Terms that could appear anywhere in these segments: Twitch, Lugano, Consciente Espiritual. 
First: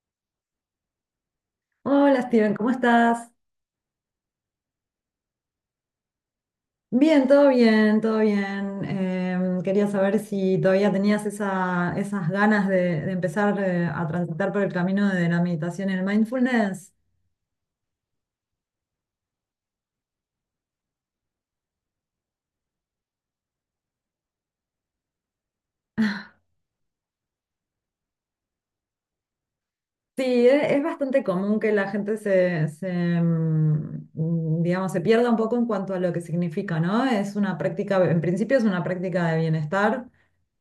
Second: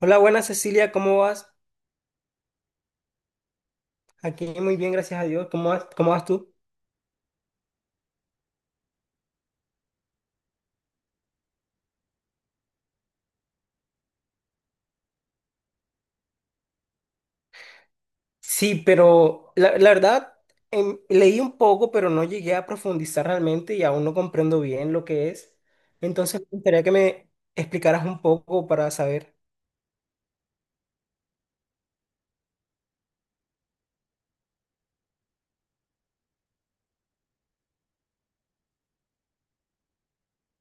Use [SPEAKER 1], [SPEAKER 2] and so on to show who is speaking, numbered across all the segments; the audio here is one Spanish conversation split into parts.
[SPEAKER 1] Hola, buenas Cecilia, ¿cómo vas?
[SPEAKER 2] Hola Steven, ¿cómo estás?
[SPEAKER 1] Aquí muy bien, gracias a Dios. Cómo vas tú?
[SPEAKER 2] Bien, todo bien, todo bien. Quería saber si todavía tenías esas ganas de empezar a transitar por el camino de la meditación y el mindfulness.
[SPEAKER 1] Sí, pero la verdad, leí un poco, pero no llegué a profundizar realmente y aún no comprendo bien lo que es. Entonces, me gustaría que me explicaras un poco para saber
[SPEAKER 2] Sí, es bastante común que la gente se, digamos, se pierda un poco en cuanto a lo que significa, ¿no? Es una práctica, en principio es una práctica de bienestar,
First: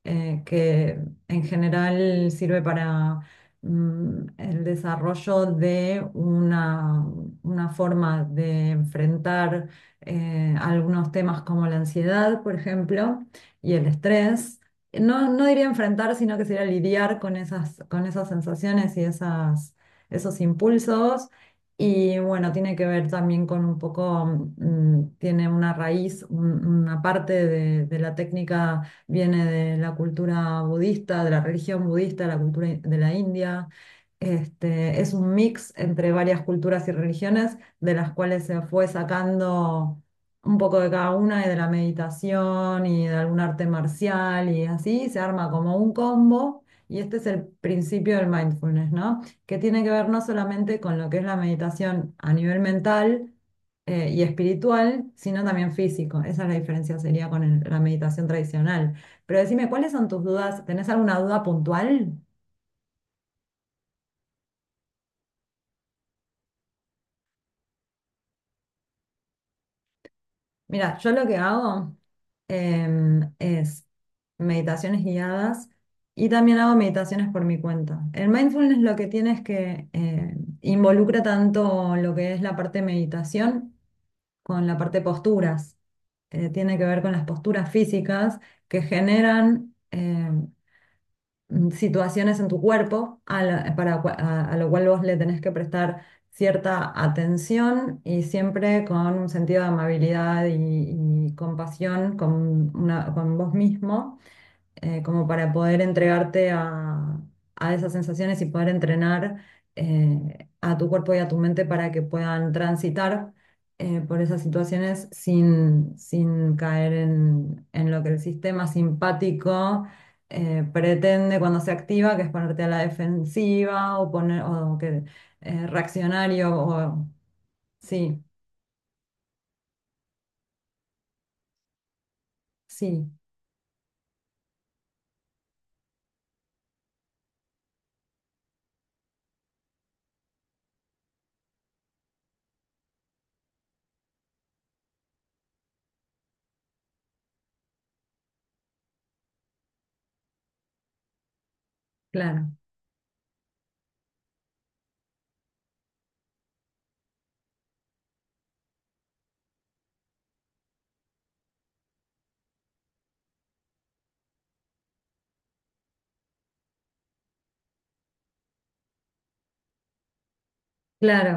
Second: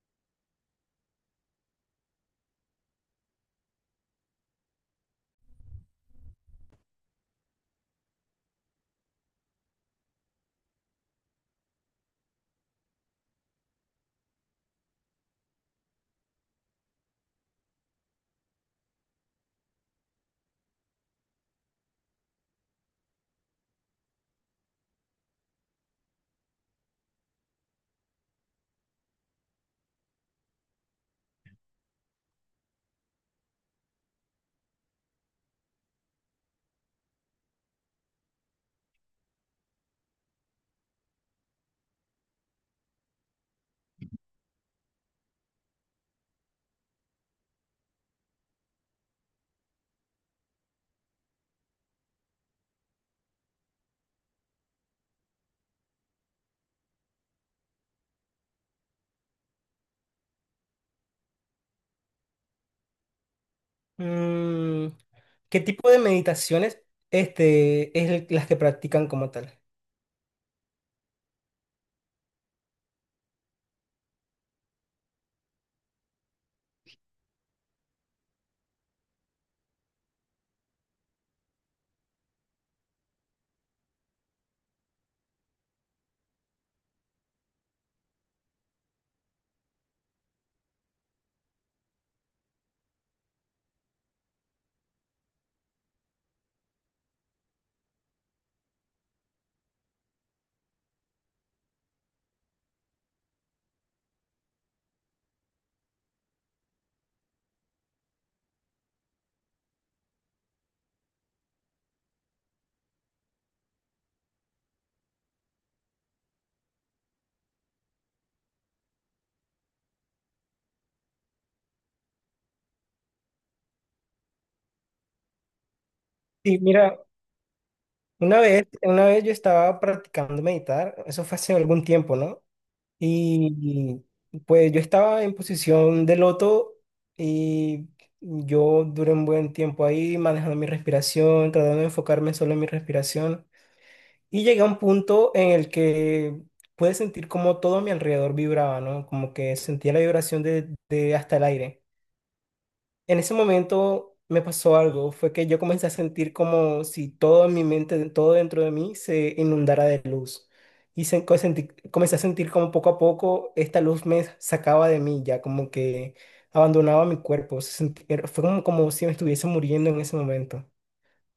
[SPEAKER 2] que en general sirve para el desarrollo de una forma de enfrentar algunos temas como la ansiedad, por ejemplo, y el estrés. No, no diría enfrentar, sino que sería lidiar con esas sensaciones y esas, esos impulsos. Y bueno, tiene que ver también con un poco, tiene una raíz, una parte de la técnica viene de la cultura budista, de la religión budista, de la de la India. Este, es un mix entre varias culturas y religiones, de las cuales se fue sacando un poco de cada una y de la meditación y de algún arte marcial y así, se arma como un combo. Y este es el principio del mindfulness, ¿no? Que tiene que ver no solamente con lo que es la meditación a nivel mental, y espiritual, sino también físico. Esa es la diferencia, sería con la meditación tradicional. Pero decime, ¿cuáles son tus dudas? ¿Tenés alguna duda puntual?
[SPEAKER 1] mm, qué tipo de meditaciones las que practican como tal.
[SPEAKER 2] Mira, yo lo que hago es meditaciones guiadas y también hago meditaciones por mi cuenta. El mindfulness lo que tiene es que involucra tanto lo que es la parte de meditación con la parte de posturas. Tiene que ver con las posturas físicas que generan situaciones en tu cuerpo a, la- para, cua- a lo cual vos le tenés que prestar cierta atención y siempre con un sentido de amabilidad y compasión con vos mismo, como para poder entregarte a esas sensaciones y poder entrenar a tu cuerpo y a tu mente para que puedan transitar por esas situaciones sin, sin caer en lo que el sistema simpático pretende cuando se activa, que es ponerte a la defensiva o poner o que reaccionario
[SPEAKER 1] Sí, mira,
[SPEAKER 2] o sí,
[SPEAKER 1] una vez yo estaba practicando meditar, eso fue hace algún tiempo, ¿no?
[SPEAKER 2] sí,
[SPEAKER 1] Y pues yo estaba en posición de loto y yo duré un buen tiempo ahí manejando mi respiración, tratando de enfocarme solo en mi respiración. Y llegué a un punto en el que pude sentir como todo a mi alrededor vibraba, ¿no? Como que sentía la vibración de hasta el aire.
[SPEAKER 2] claro,
[SPEAKER 1] En ese momento me pasó algo, fue que yo comencé a sentir como si todo en mi mente, todo dentro de mí se inundara de luz. Comencé a sentir como poco a poco esta luz me sacaba de mí, ya como que abandonaba mi cuerpo. Fue como, como si me estuviese muriendo en ese momento.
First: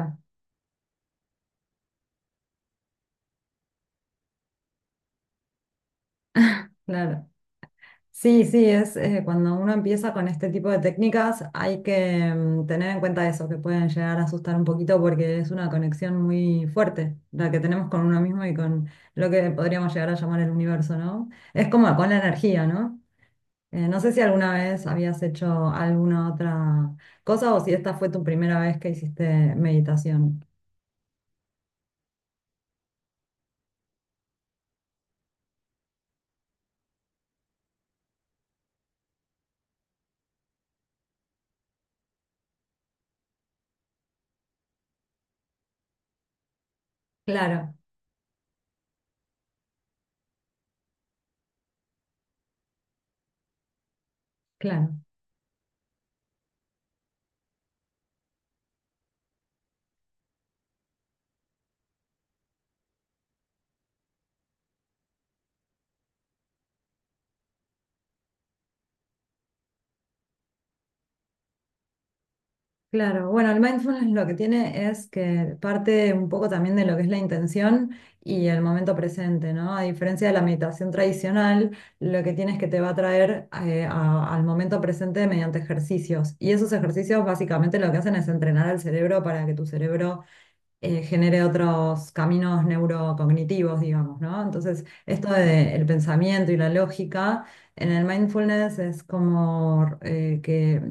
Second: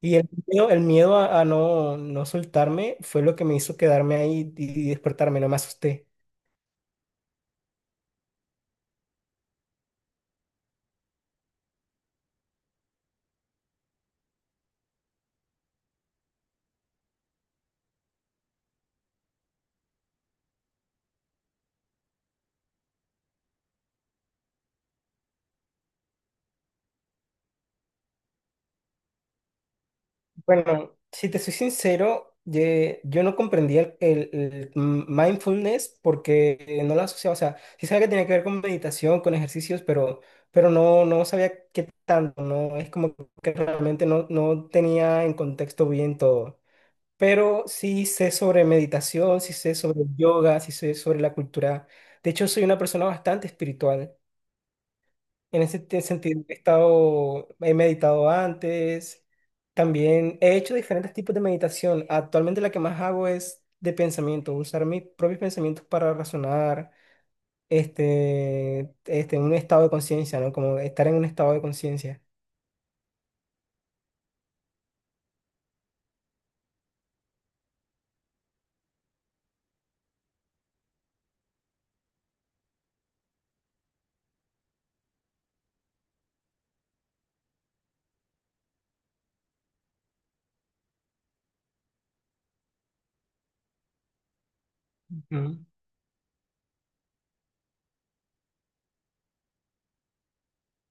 [SPEAKER 1] Y el miedo, el miedo a no soltarme fue lo que me hizo quedarme ahí y despertarme, no me asusté.
[SPEAKER 2] claro. Sí, sí, es cuando uno empieza con este tipo de técnicas hay que tener en cuenta eso, que pueden llegar a asustar un poquito porque es una conexión muy fuerte la que tenemos con uno mismo y con lo que podríamos llegar a llamar el universo, ¿no? Es como con la energía, ¿no? No sé si alguna vez habías hecho alguna otra cosa o si esta fue tu primera vez que hiciste meditación.
[SPEAKER 1] Bueno, si te soy sincero, yo no comprendía el mindfulness porque no lo asociaba, o sea, sí sabía que tenía que ver con meditación, con ejercicios, pero no, no sabía qué tanto, no, es como que realmente no, no tenía en contexto bien todo. Pero
[SPEAKER 2] Claro,
[SPEAKER 1] sí sé sobre meditación, sí sé sobre yoga, sí sé sobre la cultura. De hecho, soy una persona bastante espiritual.
[SPEAKER 2] claro.
[SPEAKER 1] En ese sentido, he meditado antes, también he hecho diferentes tipos de meditación. Actualmente la que más hago es de pensamiento, usar mis propios pensamientos para razonar, en un estado de conciencia, ¿no? Como estar en un estado de conciencia.
[SPEAKER 2] Claro, bueno, el mindfulness lo que tiene es que parte un poco también de lo que es la intención y el momento presente, ¿no? A diferencia de la meditación tradicional, lo que tiene es que te va a traer al momento presente mediante ejercicios. Y esos ejercicios básicamente lo que hacen es entrenar al cerebro para que tu cerebro genere otros caminos neurocognitivos, digamos, ¿no? Entonces, esto
[SPEAKER 1] Ujú.
[SPEAKER 2] del pensamiento y la lógica en el mindfulness es como que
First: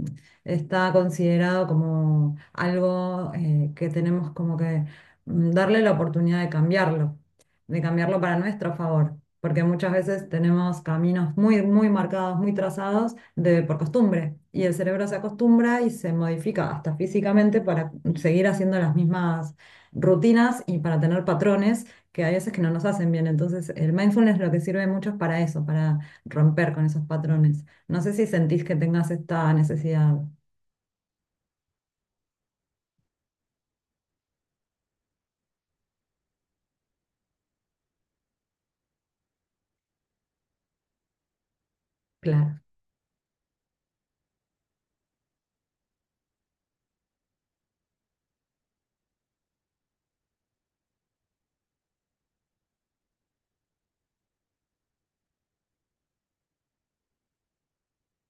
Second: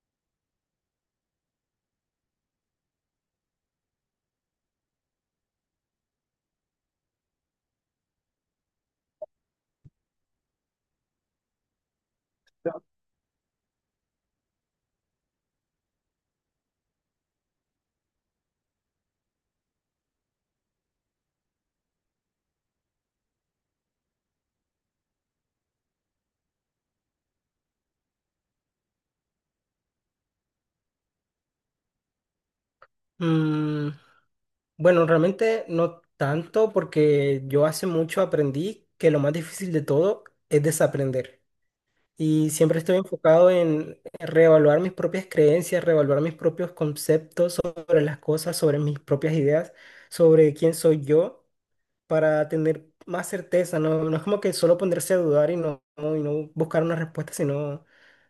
[SPEAKER 2] está considerado como algo que tenemos como que darle la oportunidad de cambiarlo para nuestro favor. Porque muchas veces tenemos caminos muy, muy marcados, muy trazados de, por costumbre. Y el cerebro se acostumbra y se modifica hasta físicamente para seguir haciendo las mismas rutinas y para tener patrones que hay veces que no nos hacen bien. Entonces, el mindfulness lo que sirve mucho es para eso, para romper con esos patrones. No sé si sentís que tengas esta necesidad.
[SPEAKER 1] Mm, bueno, realmente no tanto porque yo hace mucho aprendí que lo más difícil de todo es desaprender. Y
[SPEAKER 2] Claro.
[SPEAKER 1] siempre estoy enfocado en reevaluar mis propias creencias, reevaluar mis propios conceptos sobre las cosas, sobre mis propias ideas, sobre quién soy yo, para tener más certeza. No, no es como que solo ponerse a dudar y no buscar una respuesta, sino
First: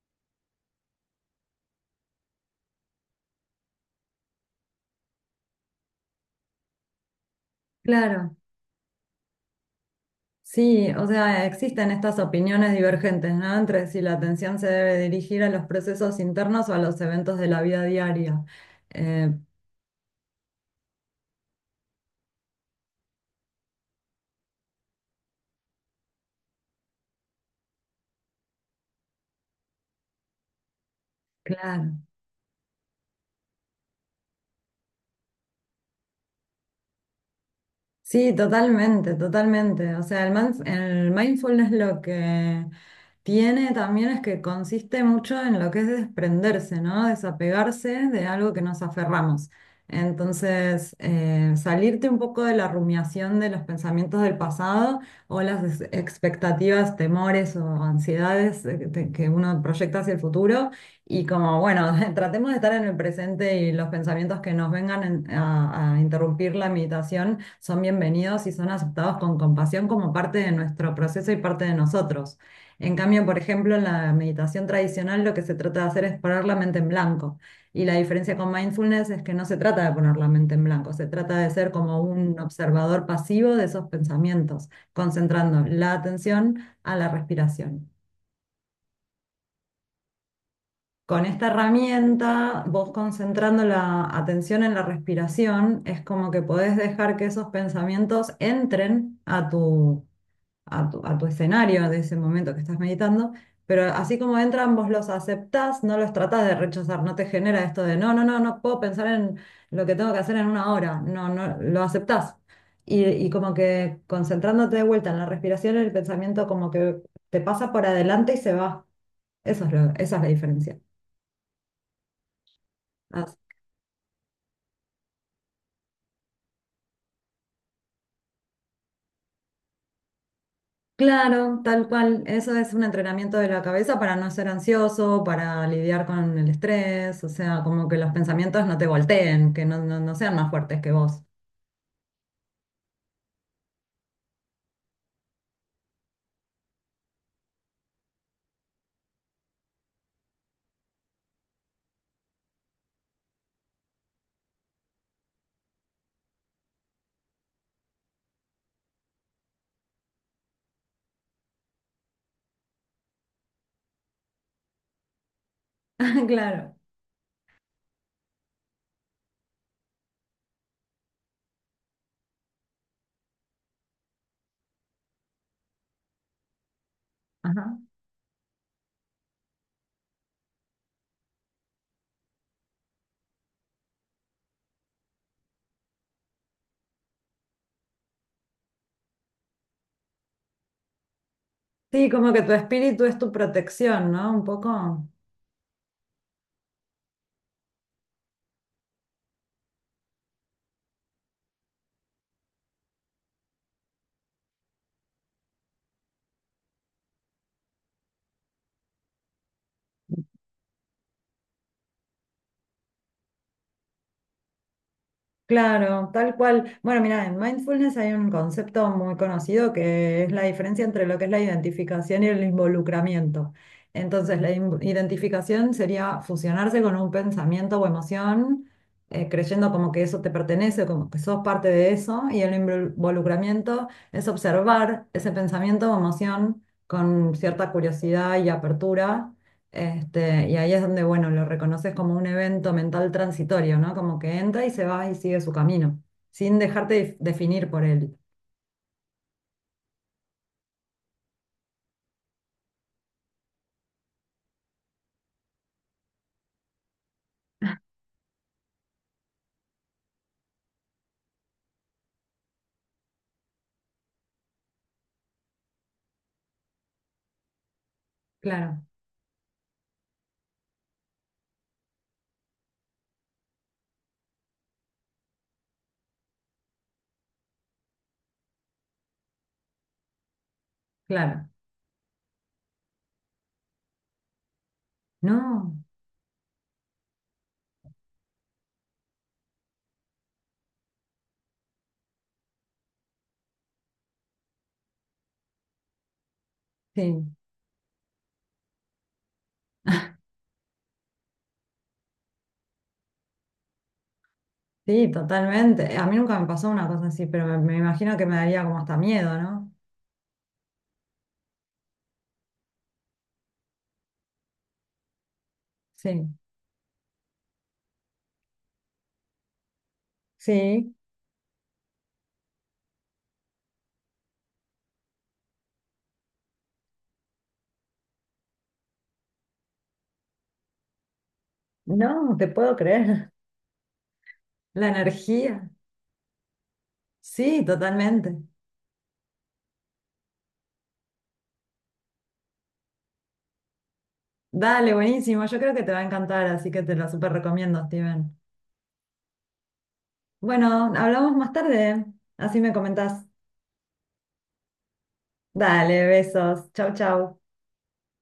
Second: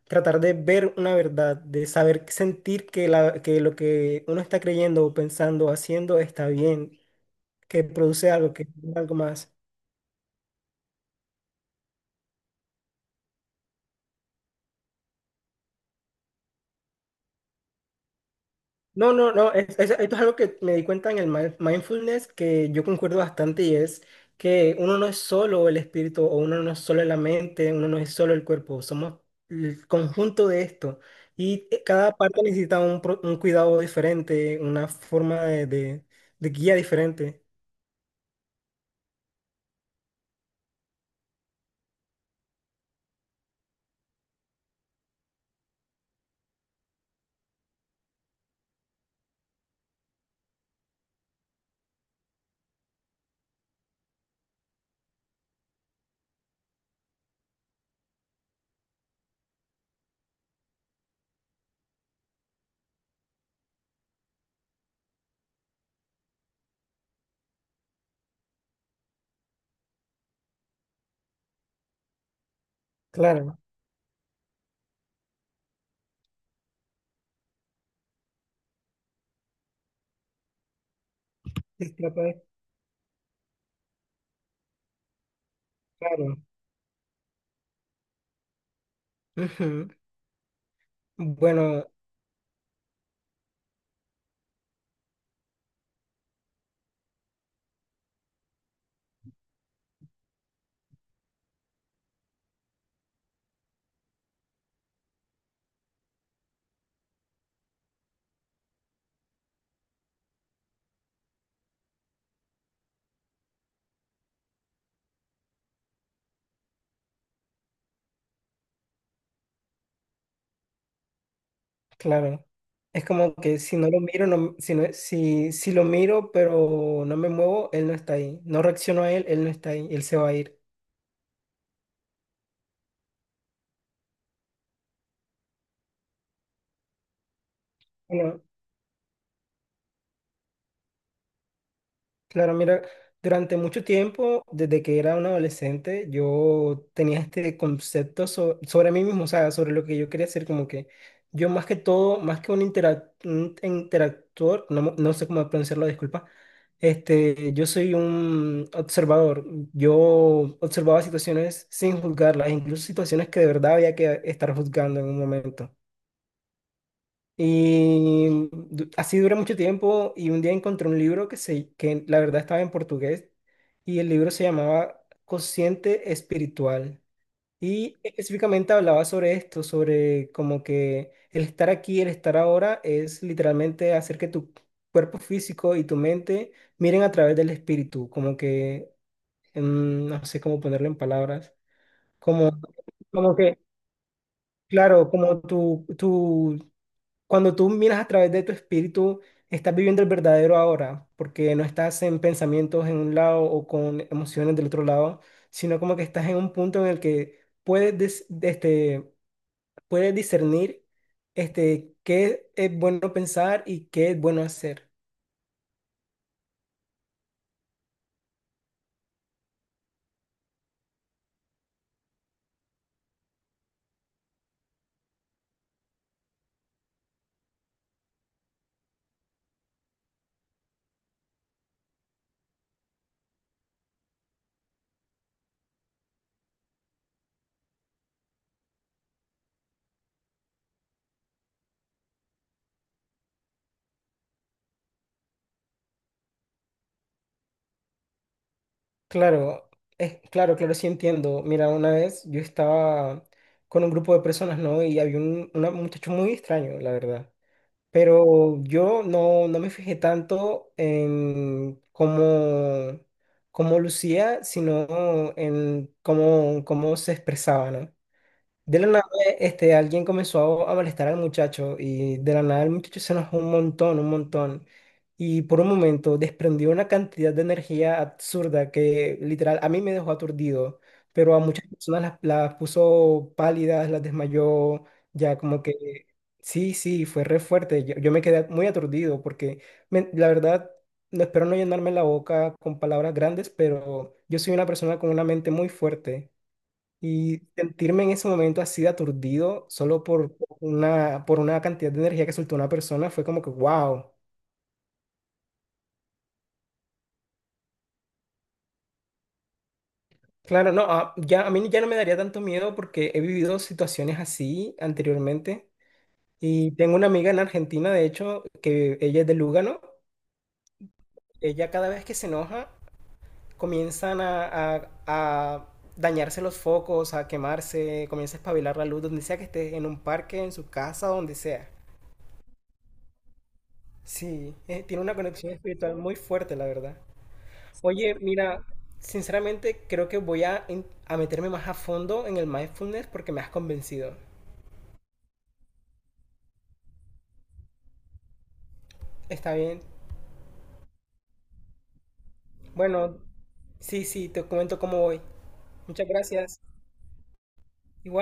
[SPEAKER 1] tratar de ver una verdad, de saber sentir que lo que uno está creyendo o pensando o haciendo está bien, que produce
[SPEAKER 2] Claro.
[SPEAKER 1] algo, que es algo más.
[SPEAKER 2] Sí, o sea, existen estas opiniones divergentes, ¿no? Entre si la atención se debe dirigir a los procesos internos o a los eventos de la vida diaria.
[SPEAKER 1] No,
[SPEAKER 2] Eh,
[SPEAKER 1] no, no, esto es algo que me di cuenta en el mindfulness que yo concuerdo bastante y es que uno no es solo el espíritu o uno no es solo la mente, uno no es solo el cuerpo, somos el conjunto de esto y
[SPEAKER 2] claro.
[SPEAKER 1] cada parte necesita un cuidado diferente, una forma de guía diferente.
[SPEAKER 2] Sí, totalmente, totalmente. O sea, el mindfulness lo que tiene también es que consiste mucho en lo que es desprenderse, ¿no? Desapegarse de algo que nos aferramos. Entonces, salirte un poco de la rumiación de los pensamientos del pasado o las expectativas, temores o ansiedades que uno proyecta hacia el futuro y como, bueno, tratemos de estar en el presente y los pensamientos que nos vengan a interrumpir la meditación son bienvenidos y son aceptados con compasión como parte de nuestro proceso y parte de nosotros. En cambio, por
[SPEAKER 1] Claro.
[SPEAKER 2] ejemplo, en la meditación tradicional lo que se trata de hacer es poner la mente en blanco. Y la diferencia con mindfulness es que no se trata de poner la mente en blanco, se trata de ser
[SPEAKER 1] Sí,
[SPEAKER 2] como
[SPEAKER 1] sí, pues,
[SPEAKER 2] un observador pasivo de esos pensamientos, concentrando la
[SPEAKER 1] claro.
[SPEAKER 2] atención a la respiración.
[SPEAKER 1] Ujú.
[SPEAKER 2] Con esta
[SPEAKER 1] Bueno.
[SPEAKER 2] herramienta, vos concentrando la atención en la respiración, es como que podés dejar que esos pensamientos entren a tu escenario de ese momento que estás meditando, pero así como entran, vos los aceptás, no los tratás de rechazar, no te genera esto de no, no, no, no puedo pensar en lo que tengo que hacer en una hora, no, no, lo aceptás. Y como que concentrándote de vuelta en la respiración, el pensamiento como que te pasa por adelante y se va. Eso es esa es la diferencia.
[SPEAKER 1] Claro. Es como que si no lo miro, si lo miro, pero no me muevo, él no está ahí. No reacciono a él, él no está ahí, él se va a
[SPEAKER 2] Claro, tal cual. Eso es un entrenamiento de la cabeza para no ser ansioso, para lidiar con el estrés, o sea, como que los
[SPEAKER 1] ir.
[SPEAKER 2] pensamientos no te volteen, que no, no, no sean más fuertes que vos.
[SPEAKER 1] Claro, mira, durante mucho tiempo, desde que era un adolescente, yo tenía este concepto sobre mí mismo, o sea, sobre lo que yo quería ser, como que yo más que todo, más que un interactor, no sé cómo pronunciarlo, disculpa, este, yo soy un observador, yo observaba situaciones sin juzgarlas, incluso situaciones que de verdad había que estar juzgando en un momento.
[SPEAKER 2] Claro.
[SPEAKER 1] Y así duré mucho tiempo y un día encontré un libro que la verdad estaba en portugués y el libro se llamaba Consciente Espiritual.
[SPEAKER 2] Ajá.
[SPEAKER 1] Y específicamente hablaba sobre esto, sobre como que el estar aquí, el estar ahora es literalmente hacer que tu cuerpo físico y tu mente miren a través del espíritu, como que, no sé cómo ponerlo en palabras,
[SPEAKER 2] Sí, como que tu
[SPEAKER 1] como,
[SPEAKER 2] espíritu es tu
[SPEAKER 1] como que,
[SPEAKER 2] protección, ¿no? Un poco.
[SPEAKER 1] claro, como cuando tú miras a través de tu espíritu, estás viviendo el verdadero ahora, porque no estás en pensamientos en un lado o con emociones del otro lado, sino como que estás en un punto en el que este, puedes discernir este, qué es bueno pensar y qué es bueno hacer.
[SPEAKER 2] Claro, tal cual. Bueno, mira, en mindfulness hay un concepto muy conocido que es la diferencia entre lo que es la identificación y el involucramiento. Entonces, la identificación sería fusionarse con un pensamiento o emoción, creyendo como que eso te pertenece, como que sos parte de eso, y el involucramiento es observar ese pensamiento o emoción con cierta curiosidad y apertura este, y ahí es donde, bueno, lo reconoces como un evento mental transitorio, ¿no? Como que entra y se va y sigue su camino, sin dejarte definir por él.
[SPEAKER 1] Claro, es, claro, claro, sí entiendo. Mira, una vez yo estaba con un grupo de personas, ¿no? Y había un muchacho muy extraño, la verdad. Pero yo no, no me fijé tanto en cómo, cómo lucía, sino en cómo, cómo se expresaba, ¿no? De
[SPEAKER 2] Claro,
[SPEAKER 1] la nada, este, alguien comenzó a molestar al muchacho y de la nada el muchacho se enojó un montón, un montón. Y por un momento desprendió una cantidad de energía absurda que literal a mí me dejó aturdido, pero a
[SPEAKER 2] claro.
[SPEAKER 1] muchas personas las puso pálidas, las desmayó, ya como
[SPEAKER 2] No,
[SPEAKER 1] que sí, sí, fue re fuerte. Yo me quedé muy aturdido porque la verdad, no espero no llenarme la boca con palabras grandes, pero yo soy una persona con una mente muy fuerte.
[SPEAKER 2] sí,
[SPEAKER 1] Y sentirme en ese momento así de aturdido solo por por una cantidad de energía que soltó una persona fue como que, wow.
[SPEAKER 2] sí, totalmente. A mí nunca me pasó una cosa así, pero me imagino que me daría como hasta miedo, ¿no?
[SPEAKER 1] Claro, no, a- ya, a mí ya no me daría tanto miedo porque he vivido situaciones así anteriormente.
[SPEAKER 2] Sí,
[SPEAKER 1] Y tengo una amiga en Argentina, de hecho, que ella es de Lugano.
[SPEAKER 2] sí.
[SPEAKER 1] Ella cada vez que se enoja, comienzan a dañarse los focos, a quemarse, comienza a espabilar la luz, donde sea que esté, en un parque, en su casa, donde sea.
[SPEAKER 2] No, te puedo creer.
[SPEAKER 1] Sí,
[SPEAKER 2] La
[SPEAKER 1] tiene una conexión
[SPEAKER 2] energía.
[SPEAKER 1] espiritual muy fuerte, la verdad.
[SPEAKER 2] Sí,
[SPEAKER 1] Oye,
[SPEAKER 2] totalmente.
[SPEAKER 1] mira, sinceramente creo que voy a meterme más a fondo en el mindfulness porque me has convencido.
[SPEAKER 2] Dale, buenísimo. Yo creo que te va a encantar, así que te lo súper recomiendo, Steven.
[SPEAKER 1] Está bien.
[SPEAKER 2] Bueno, hablamos más tarde. Así me
[SPEAKER 1] Bueno,
[SPEAKER 2] comentás.
[SPEAKER 1] sí, sí, te comento cómo voy.
[SPEAKER 2] Dale,
[SPEAKER 1] Muchas gracias.
[SPEAKER 2] besos. Chau, chau.
[SPEAKER 1] Igual.